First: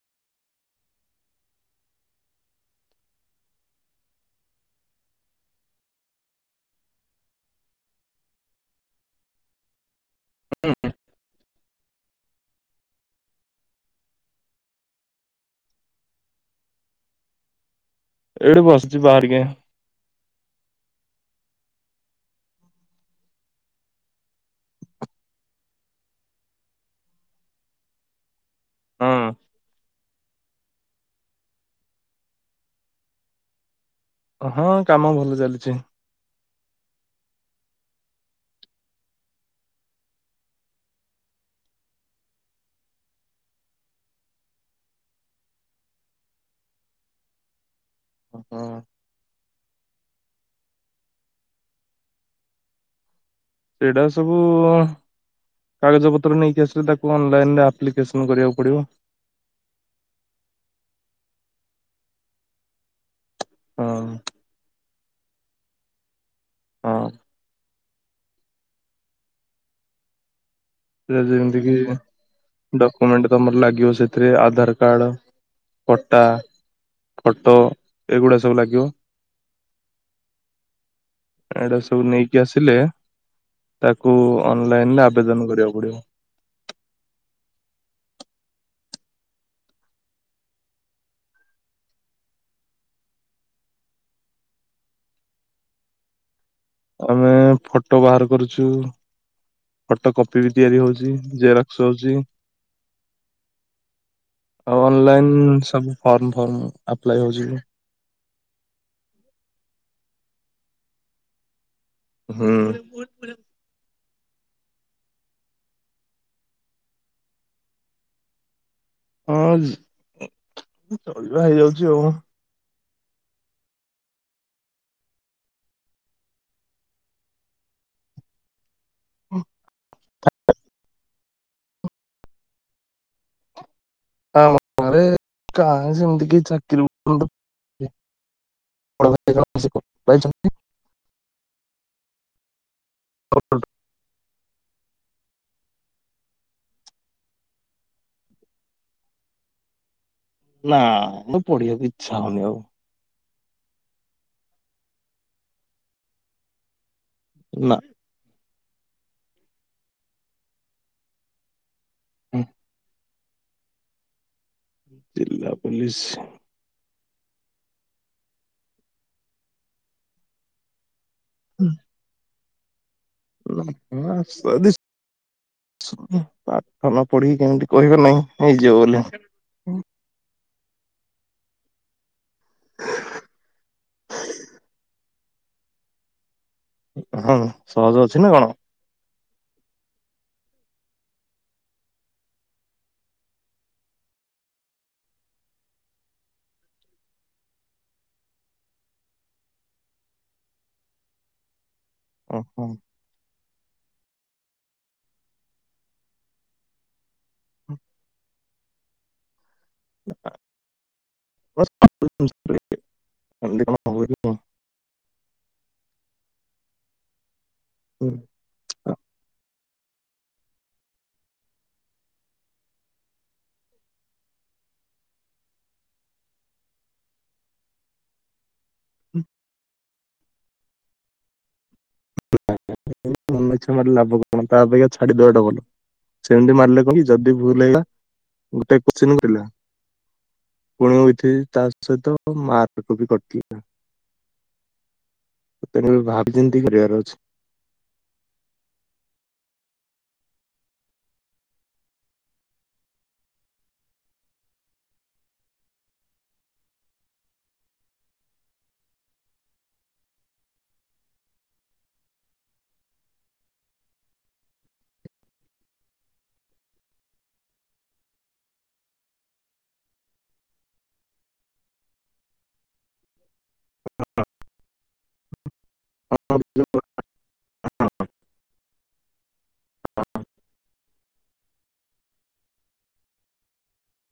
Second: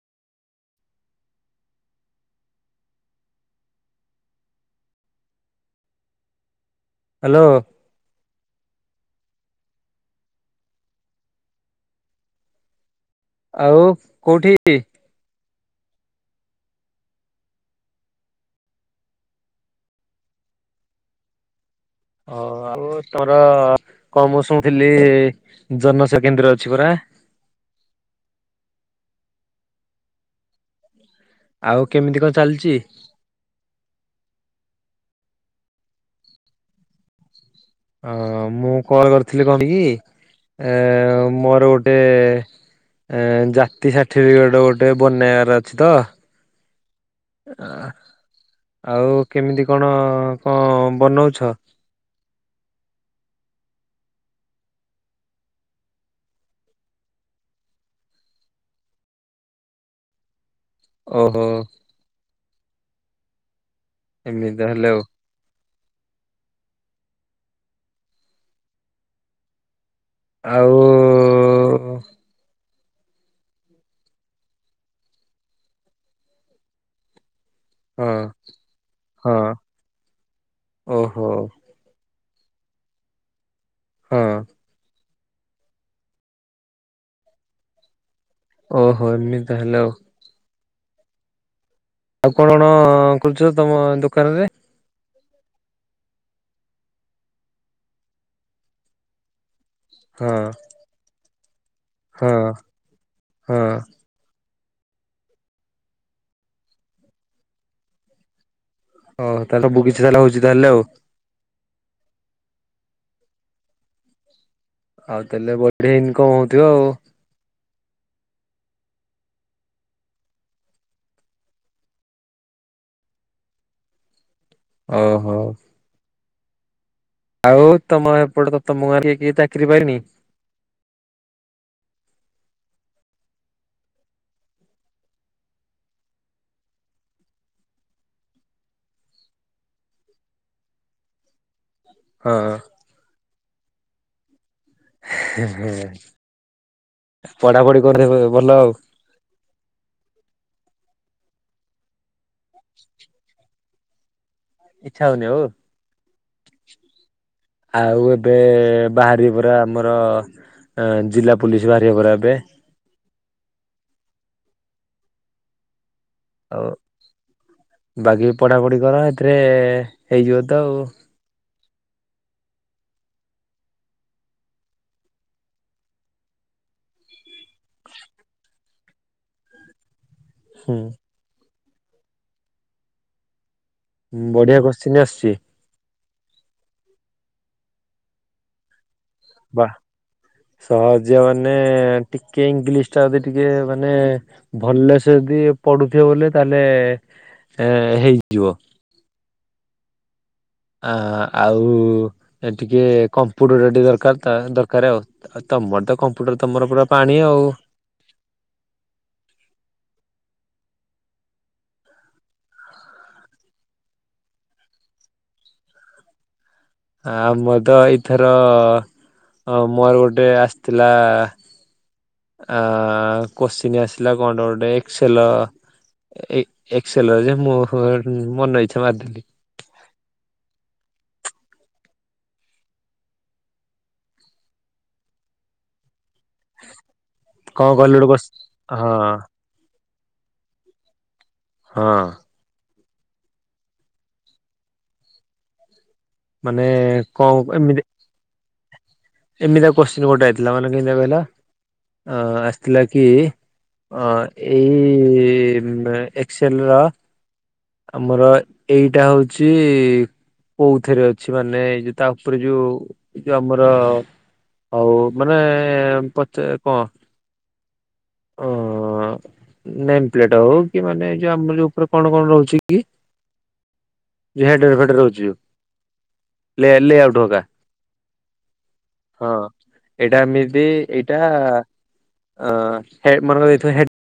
Hello. [inaudible] ଆଉ କୋଉଠି? ଏଇଠି ବସିଚି ବା ଟିକେ। ଓ ଆଉ ତମର କଣ ମୁଁ ଶୁଣିଥିଲି ଜନସେବା କେନ୍ଦ୍ର ଅଛି ପରା। ହଁ। ଆଉ କେମିତି କଣ ଚାଲଚି? ହଁ କାମ ଭଲ ଚାଲିଚି। ଅ ହ ମୁଁ କଲ କରିଥିଲି କଣ କି ଏ ମୋର ଗୋଟେ ଏ ଜାତି ସାର୍ଟିଫିକେଟ ଗୋଟେ ବନେଇଆର ଅଛି ତ। [unintelligible] ହଁ। ଆଉ କେମିତି କଣ କଣ ବନଉଛ? ସେଇଟା ସବୁ କାଗଜପତ୍ର ନେଇକି ଆସିଲେ ତାକୁ ଅନଲାଇନ ରେ ଆପ୍ଲିକେସନ କରିବାକୁ ପଡିବ। ଓ ହୋ। ହଁ। ଏମିତି ତାହେଲେ ଆଉ। ହଁ। ଆଉ। ଯେ-ଯେମତିକିି ଡକୋମେଣ୍ଟ ତମର ଲାଗିବ ସେଥିରେ ଆଧାର କାର୍ଡ, ପଟା ଫଟୋ। ହଁ ଏଗୁଡା ସବୁ ଲାଗିବ ହଁ ଓହୋ ଏଇରା ସବୁ ନେଇ କି ଆସିଲେ ତାକୁ ହଁ ଅନଲାଇନରେ ଆବେଦନ କରିଆକୁ ପଡିବ। ଓ ହୋ ଏମିତି ତାହେଲେ ଆଉ। ଆଉ କଣ କରୁଚ ତମ ଦୋକାନେରେ? ଆମେ ଫଟୋ ବାହାର କରୁଛୁ। ଫଟୋ ହଁ କପି ବି ତିଆରି ହଉଚି ଜେରକ୍ସ ହଉଚି। ହଁ ହଁ ଆଉ ଅନଲାଇନ ସବୁ ଫର୍ମ ଫର୍ମ ଆପ୍ଲାଏ ହଉଚି। ହଁ ତାହେଲେ ସବୁକିଛି ତାହେଲେ ହଉଚି ତାହେଲେ ଆଉ। ହୁଁ। ଆଉ ତାହେଲେ ବଢିଆ ଇନକମ୍ ହଉଥିବ ଆଉ। ହଁ ଚଳିବା ହେଇଯାଉଛି ଆଉ। ଅ ହୋ। ଆଉ ତମ ଏପଟେ ତ ତମ ଗାଁ କିଏ କିଏ ଚାକିରି ପାଇଲେଣି? ଆମ ଗାଁରେ କାଇଁ ସେମତି କହି ଚାକିରି [inaudible] [inaudible] ହଁ। [inaudible] ହୁଁ ହୁଁ ପଢାପଢି କରିଦେବେ ଭଲ ଆଉ। ନା ମୁଁ ପଢିଆକୁ ଇଚ୍ଛା ହଉନି ଆଉ। ହ ଇଚ୍ଛା ହଉନି ଆଉ ନା ଆଉ ଏବେ ବାହାରିବ ପରା ଆମର ଏଁ ଜିଲ୍ଲା ପୋଲିସ ବାହାରିବ ପରା ଏବେ। ଜିଲ୍ଲା ପୋଲିସ ଆଉ ବାଗେଇକି ପଢାପଢି କର ଏଥିରେ ହେଇଯିବ ତ ଆଉ। ହୁଁ। [unintelligible] [unintelligible] ପାଠ ନ ପଢିକି କେମିତି କହିବେ ନେଇଁ ନେଇଯିବ ବୋଲି। ହୁଁ। ହୁଁ ବଢିଆ କୋଶଚିନି ଆସୁଚି। ହଁ ସହଜ ଅଛି ନା କଣ? ବାଃ ସହଜ ମାନେ ଟିକେ ଇଂଲିଶ ଟା ଯଦି ଟିକେ ମାନେ ଭଲ ସେ ଯଦି ପଢୁଥିବ ବୋଲେ ତାହେଲେ ଏ ହେଇଯିବ। ଅ ଆଉ ଏଇଠି ଓହୋ। ଟିକେ କମ୍ ପୁଡ଼ଟା ଦରକାର ତ ଦରକାର ଆଉ ଆଉ ତମର ତ କମ୍ପ୍ୟୁଟର ତୁମର ପୁରା ପାଣି ଆଉ। [unintelligible] [unintelligible] ଆମର ତ ଏଇଥର ଅ ମୋର ଗୋଟେ ଆସିଥିଲା। ଆ କୋଶ୍ଚିନି ଆସିଲା କଣ୍ଟେ ଗୋଟେ ଏକ୍ସଲ। ଏ ଏକ୍ସଲ ର ଯେ ମୁଁ ହୁଁ ମନ ଇଚ୍ଛା ମାରିଦେଲି। ମନ ଇଚ୍ଛା ମାରଲେ ଲାଭ କଣ ତା ଅପେକ୍ଷା ଛାଡିଦବାଟା ଭଲ। ସେମତି ମାରିଲେ କହି ଯଦି ଭୁଲ କଣ ହେଲା କହିଲୁ ଗୋଟେ କୋଶ୍ଚି ଗୋଟେ ହଁ କୋଶ୍ଚିନ ରହିଲା। ପୁଣି ୱିଥି ତା ହଁ ସହିତ ମାର୍କ ତ ବି କଟିଲା ତେଣୁ କରି ଭାବ। ମାନେ କଁ କଇମି ଏମିତି ଏମିତିଆ କୋଶ୍ଚିନ୍ ଗୋଟେ ଆଇଥିଲା ମାନେ କେମିତିଆ କହିଲ ଆଁ ଆସିଥିଲା କି? ଅ ଏଇ ଏକ୍ସଲ ର ଆମର ଏଇଟା ହଉଚି କୋଉଥିରେ ଅଛି ମାନେ ଏଇ ଯୋଉ ତା ଉପରେ ଯୋଉ ଏଇ ଯୋଉ ଆମର ହଉ ମାନେ ପୋଚେ କଁ ନେମ ପ୍ଲେଟ ହଉ କି ମାନେ ଯୋଉ ଆମର ଯୋଉ ଉପରେ କଣ କଣ ରହୁଛି କି? [unintelligible] ହୋଉଚି ଲେ ଲେ ଆଉଟ୍ [unintelligible] ହଁ ହଁ। ହଁ ଏଇଟା ଏମିତି ଏଇଟା ଅଁ ହେ ମୋର ଏଇଥର ହେଡ